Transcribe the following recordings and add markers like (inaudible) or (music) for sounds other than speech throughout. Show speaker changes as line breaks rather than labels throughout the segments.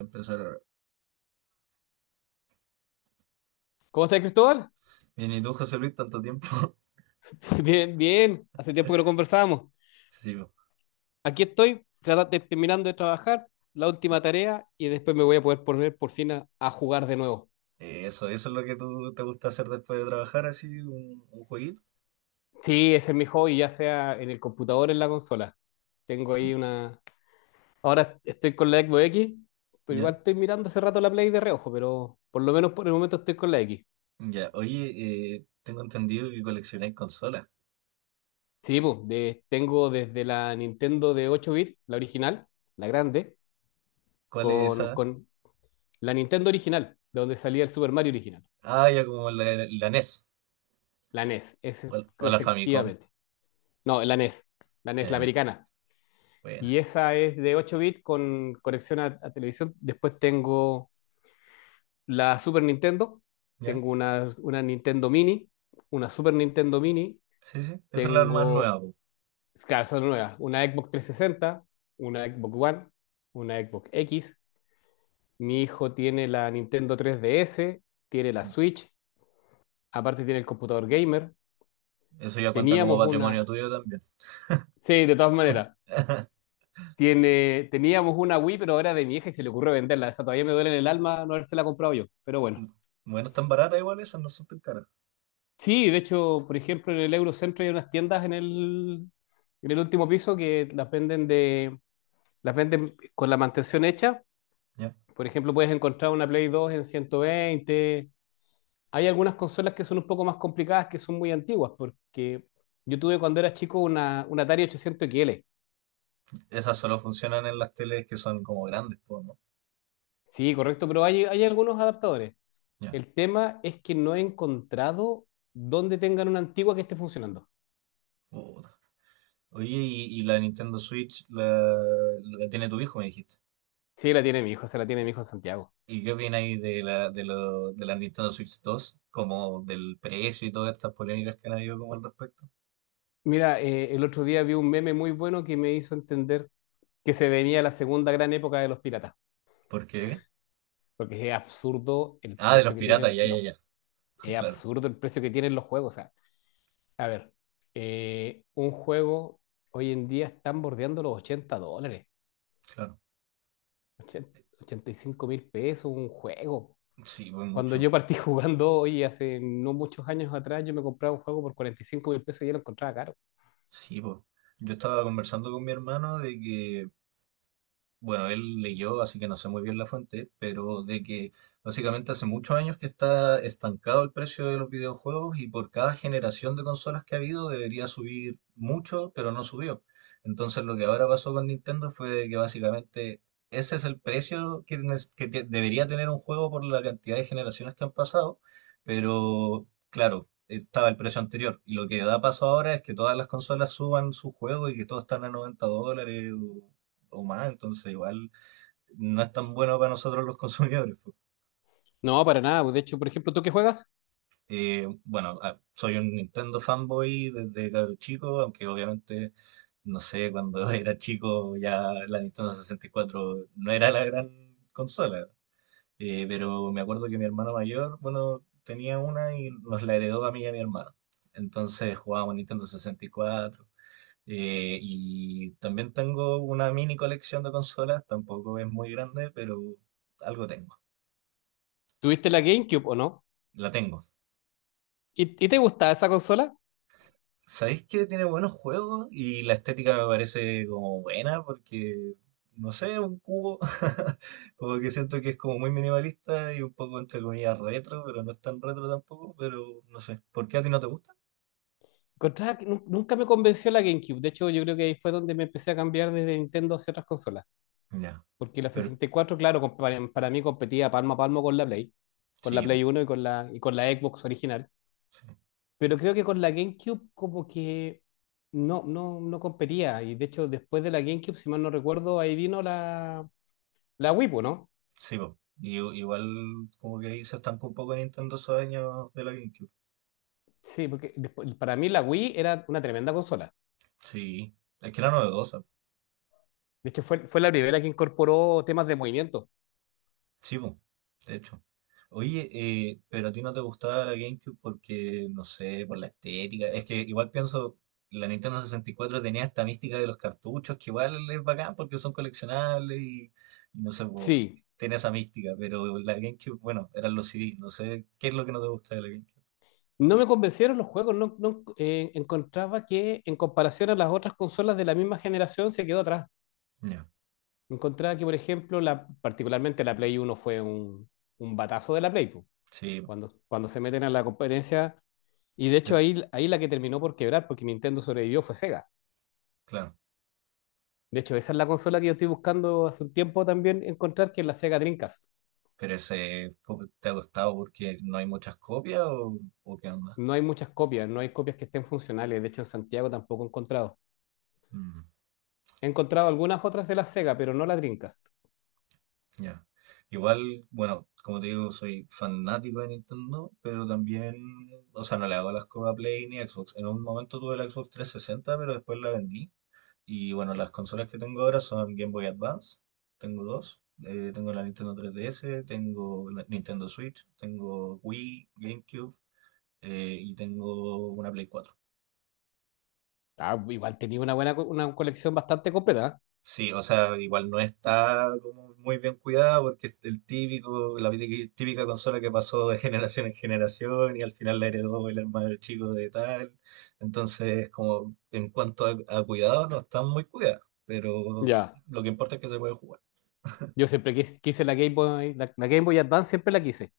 Empezar. Ahora.
¿Cómo estás, Cristóbal?
Bien, ¿y tú, José Luis, tanto tiempo? (laughs)
(laughs) Bien, bien. Hace tiempo que no conversábamos.
Sí, po.
Aquí estoy, terminando de trabajar, la última tarea, y después me voy a poder poner por fin a jugar de nuevo.
Eso es lo que tú te gusta hacer después de trabajar, así, un jueguito.
Sí, ese es mi hobby, ya sea en el computador o en la consola. Tengo ahí una. Ahora estoy con la Xbox X, pero igual
Ya,
estoy mirando hace rato la Play de reojo, pero por lo menos por el momento estoy con la X.
ya. Oye, tengo entendido que coleccionáis consolas.
Sí, pues, tengo desde la Nintendo de 8 bits, la original, la grande,
¿Cuál es
con,
esa?
con la Nintendo original, de donde salía el Super Mario original.
Ah, ya como la NES
La NES, es
o la Famicom.
efectivamente. No, la NES, la
Eh,
americana.
bueno,
Y esa es de 8 bits con conexión a televisión. Después tengo la Super Nintendo,
ya.
tengo una Nintendo Mini, una Super Nintendo Mini,
Sí, sí. Esa es la más nueva,
tengo,
po.
claro, son nuevas, una Xbox 360, una Xbox One, una Xbox X. Mi hijo tiene la Nintendo 3DS, tiene la Switch, aparte tiene el computador gamer.
Eso ya cuenta como
Teníamos una.
patrimonio tuyo también.
Sí, de todas maneras.
(laughs)
Teníamos una Wii, pero era de mi hija y se le ocurrió venderla. Esa todavía me duele en el alma no haberse la comprado yo, pero bueno.
Bueno, están baratas igual esas, no son tan caras.
Sí, de hecho, por ejemplo, en el Eurocentro hay unas tiendas en el último piso que las venden con la mantención hecha.
Ya.
Por ejemplo, puedes encontrar una Play 2 en 120. Hay algunas consolas que son un poco más complicadas, que son muy antiguas, porque yo tuve cuando era chico una Atari 800 XL.
Esas solo funcionan en las teles que son como grandes, po, ¿no?
Sí, correcto, pero hay algunos adaptadores. El tema es que no he encontrado dónde tengan una antigua que esté funcionando.
Ya. Oye, y la Nintendo Switch la tiene tu hijo, me dijiste.
Sí, la tiene mi hijo, se la tiene mi
¿Y,
hijo Santiago.
y qué opináis de la Nintendo Switch 2? Como del precio y todas estas polémicas que han habido como al respecto.
Mira, el otro día vi un meme muy bueno que me hizo entender que se venía la segunda gran época de los piratas,
¿Por qué?
porque
Ah, de los piratas, ya, ya, ya. (laughs)
es
Claro,
absurdo el precio que tienen los juegos. O sea, a ver, un juego hoy en día están bordeando los $80,
claro.
ochenta $85.000 un juego.
Sí, pues
Cuando
mucho.
yo partí (laughs) jugando, hoy hace no muchos años atrás, yo me compraba un juego por 45 mil pesos y ya lo encontraba caro.
Sí, pues. Yo estaba conversando con mi hermano de que bueno, él leyó, así que no sé muy bien la fuente, pero de que básicamente hace muchos años que está estancado el precio de los videojuegos y por cada generación de consolas que ha habido debería subir mucho, pero no subió. Entonces lo que ahora pasó con Nintendo fue de que básicamente ese es el precio que debería tener un juego por la cantidad de generaciones que han pasado, pero claro. Estaba el precio anterior. Y lo que da paso ahora es que todas las consolas suban su juego y que todo están a $90 o más, entonces igual no es tan bueno para nosotros los consumidores, pues.
No, para nada, pues. De hecho, por ejemplo, ¿tú qué juegas?
Bueno, soy un Nintendo fanboy desde cabro chico, aunque obviamente, no sé, cuando (laughs) era chico ya la Nintendo 64 no era la gran consola. Pero me acuerdo que mi hermano mayor, bueno, tenía una y nos la heredó a mí y a mi hermano. Entonces jugábamos Nintendo 64. Y también tengo una mini colección de consolas, tampoco es muy grande, pero algo tengo.
¿Tuviste la GameCube o no?
La tengo.
¿Y te gustaba esa consola?
¿Sabéis que tiene buenos juegos? Y la estética me parece como buena porque, no sé, un cubo. (laughs) Como que siento que es como muy minimalista y un poco entre comillas retro, pero no es tan retro tampoco, pero no sé. ¿Por qué a ti no te gusta?
Encontraba que nunca me convenció la GameCube. De hecho, yo creo que ahí fue donde me empecé a cambiar desde Nintendo hacia otras consolas.
Ya.
Porque la
Pero
64, claro, para mí competía palmo a palmo con la Play. Con la
sí, po,
Play 1 y y con la Xbox original.
sí,
Pero creo que con la GameCube como que no competía. Y de hecho, después de la GameCube, si mal no recuerdo, ahí vino la Wii, pues, ¿no?
sí, po. Igual como que ahí se estancó un poco Nintendo esos años de la GameCube.
Sí, porque para mí la Wii era una tremenda consola.
Sí. Es que era novedosa.
De hecho, fue la primera que incorporó temas de movimiento.
Sí, po, de hecho. Oye, pero a ti no te gustaba la GameCube porque, no sé, por la estética. Es que igual pienso, la Nintendo 64 tenía esta mística de los cartuchos, que igual es bacán porque son coleccionables y no sé, po,
Sí,
tiene esa mística. Pero la GameCube, bueno, eran los CDs. No sé, ¿qué es lo que no te gusta de la GameCube?
no me convencieron los juegos. No, no, encontraba que en comparación a las otras consolas de la misma generación se quedó atrás.
Ya,
Encontraba que, por ejemplo, particularmente la Play 1 fue un batazo de la Play, pues.
sí,
Cuando se meten a la competencia. Y de hecho
el-
ahí la que terminó por quebrar, porque Nintendo sobrevivió, fue Sega.
claro.
De hecho, esa es la consola que yo estoy buscando hace un tiempo también encontrar, que es la Sega Dreamcast.
Pero ese, ¿cómo ¿te ha gustado porque no hay muchas copias o qué onda?
No hay muchas copias, no hay copias que estén funcionales. De hecho, en Santiago tampoco he encontrado. He encontrado algunas otras de la Sega, pero no la Dreamcast.
Ya. Igual, bueno, como te digo, soy fanático de Nintendo, pero también, o sea, no le hago las cosas a Play ni Xbox. En un momento tuve la Xbox 360 pero después la vendí. Y bueno, las consolas que tengo ahora son Game Boy Advance, tengo dos. Tengo la Nintendo 3DS, tengo la Nintendo Switch, tengo Wii, GameCube, y tengo una Play 4.
Ah, igual tenía una buena una colección bastante completa.
Sí, o sea, igual no está como muy bien cuidada porque es el típico, la típica típica consola que pasó de generación en generación y al final la heredó el hermano chico de tal. Entonces, como en cuanto a cuidado, no están muy cuidadas,
¿Eh?
pero
Ya.
lo que importa es que se puede jugar.
Yo siempre quise la Game Boy, la Game Boy Advance, siempre la quise.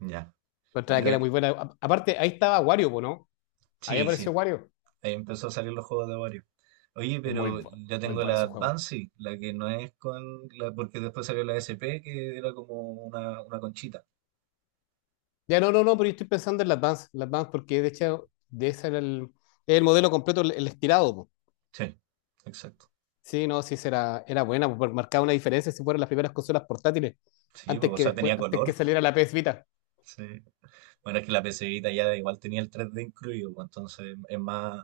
Ya.
Encontraba que
Pero
era muy buena. Aparte, ahí estaba Wario, po, ¿no? Ahí
sí,
apareció
sí,
Wario.
ahí empezó a salir los juegos de Wario. Oye,
Es muy,
pero
bu-
yo
Muy
tengo
bueno
la
ese juego.
Advance, sí, la que no es con la, porque después salió la SP, que era como una conchita.
Ya no, no, no, pero yo estoy pensando en la Advance, porque de hecho, de ese era el modelo completo, el estirado, po.
Sí, exacto.
Sí, no, sí, era buena, po, porque marcaba una diferencia si fueran las primeras consolas portátiles,
Sí, pues, o sea, tenía
antes que
color.
saliera la PS Vita.
Sí. Bueno, es que la pcita ya igual tenía el 3D incluido, pues, entonces es más.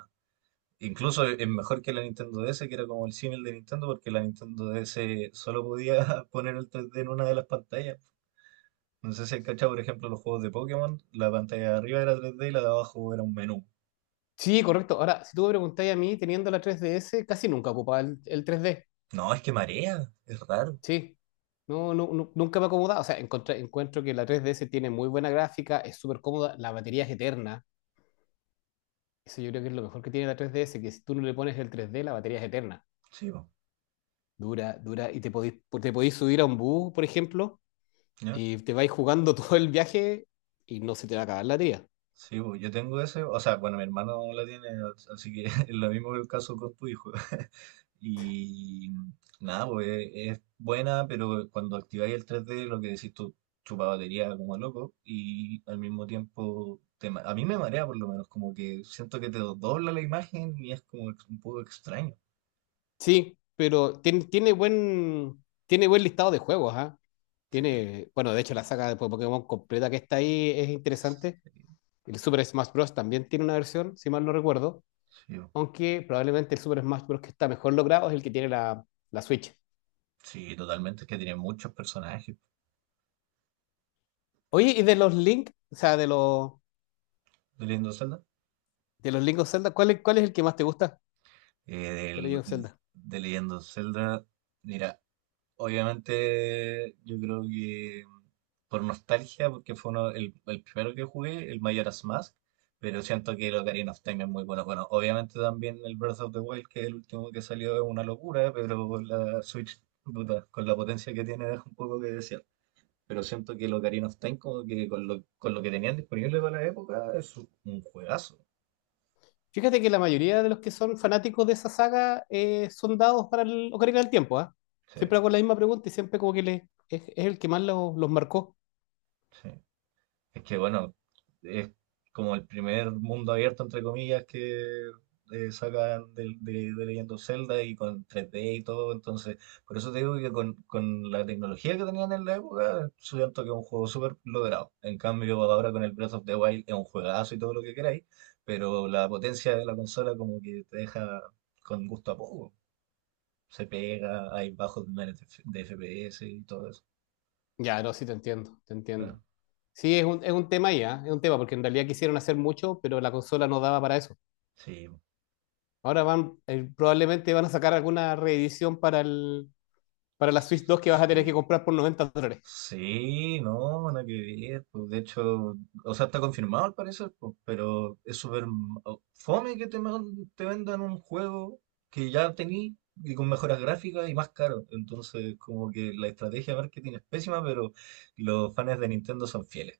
Incluso es mejor que la Nintendo DS, que era como el símil de Nintendo, porque la Nintendo DS solo podía (laughs) poner el 3D en una de las pantallas. No sé si has cachado, por ejemplo, los juegos de Pokémon, la pantalla de arriba era 3D y la de abajo era un menú.
Sí, correcto. Ahora, si tú me preguntáis a mí, teniendo la 3DS, casi nunca ocupaba el 3D.
No, es que marea, es raro.
Sí. No, no, nunca me ha acomodado. O sea, encuentro que la 3DS tiene muy buena gráfica, es súper cómoda, la batería es eterna. Eso yo creo que es lo mejor que tiene la 3DS, que si tú no le pones el 3D, la batería es eterna.
Sí, pues,
Dura, dura. Y te podís subir a un bus, por ejemplo,
¿ya?
y te vais jugando (laughs) todo el viaje y no se te va a acabar la tía.
Sí, pues, yo tengo ese, o sea, bueno, mi hermano la tiene, así que (laughs) es lo mismo que el caso con tu hijo. Y nada, pues es buena, pero cuando activáis el 3D, lo que decís tú, chupa batería como loco. Y al mismo tiempo, a mí me marea por lo menos, como que siento que dobla la imagen y es como un poco extraño.
Sí, pero tiene buen listado de juegos, ¿ah?
Sí,
Tiene, bueno, de hecho la saga de Pokémon completa que está ahí es interesante.
sí,
El Super Smash Bros. También tiene una versión, si mal no recuerdo,
sí, bo.
aunque probablemente el Super Smash Bros. Que está mejor logrado es el que tiene la Switch.
Sí, totalmente, es que tiene muchos personajes
Oye, ¿y de los Link, o sea,
de Legend of Zelda.
de los Link of Zelda, cuál es el que más te gusta
Eh,
de los Link
del-
of Zelda?
Legend of Zelda, mira, obviamente, yo creo que por nostalgia, porque fue uno, el primero que jugué, el Majora's Mask, pero siento que el Ocarina of Time es muy bueno. Bueno, obviamente también el Breath of the Wild, que es el último que salió, es una locura, pero con la Switch, puta, con la potencia que tiene, deja un poco que desear. Pero siento que el Ocarina of Time, como que con lo que tenían disponible para la época, es un juegazo.
Fíjate que la mayoría de los que son fanáticos de esa saga son dados para el Ocarina del Tiempo, ¿ah?
Sí,
Siempre hago la misma pregunta y siempre como que es el que más los marcó.
sí. Es que bueno, es como el primer mundo abierto, entre comillas, que sacan de Legend of Zelda y con 3D y todo. Entonces, por eso te digo que con la tecnología que tenían en la época, siento que es un juego súper logrado. En cambio, ahora con el Breath of the Wild es un juegazo y todo lo que queráis, pero la potencia de la consola como que te deja con gusto a poco. Se pega, hay bajos niveles de de FPS y todo eso.
Ya, no, sí, te entiendo, te entiendo.
Claro.
Sí, es un tema ahí, ¿ah? Es un tema, porque en realidad quisieron hacer mucho, pero la consola no daba para eso.
Sí,
Ahora probablemente van a sacar alguna reedición para la Switch 2 que vas a tener que
sí.
comprar por $90.
Sí, no, nada que ver, pues, de hecho, o sea, está confirmado al parecer, pues, pero es súper fome que te vendan un juego que ya tení y con mejoras gráficas y más caro. Entonces, como que la estrategia de marketing es pésima, pero los fans de Nintendo son fieles.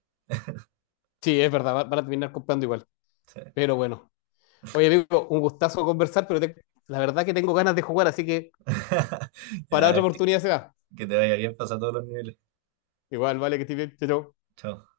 Sí, es verdad, van a terminar comprando igual.
Sí.
Pero bueno. Oye, amigo, un gustazo conversar, pero la verdad que tengo ganas de jugar, así que
(laughs)
para otra
Ya, que,
oportunidad se da.
que te vaya bien, pasa todos los niveles.
Igual, vale, que estés bien. Chao,
Chao.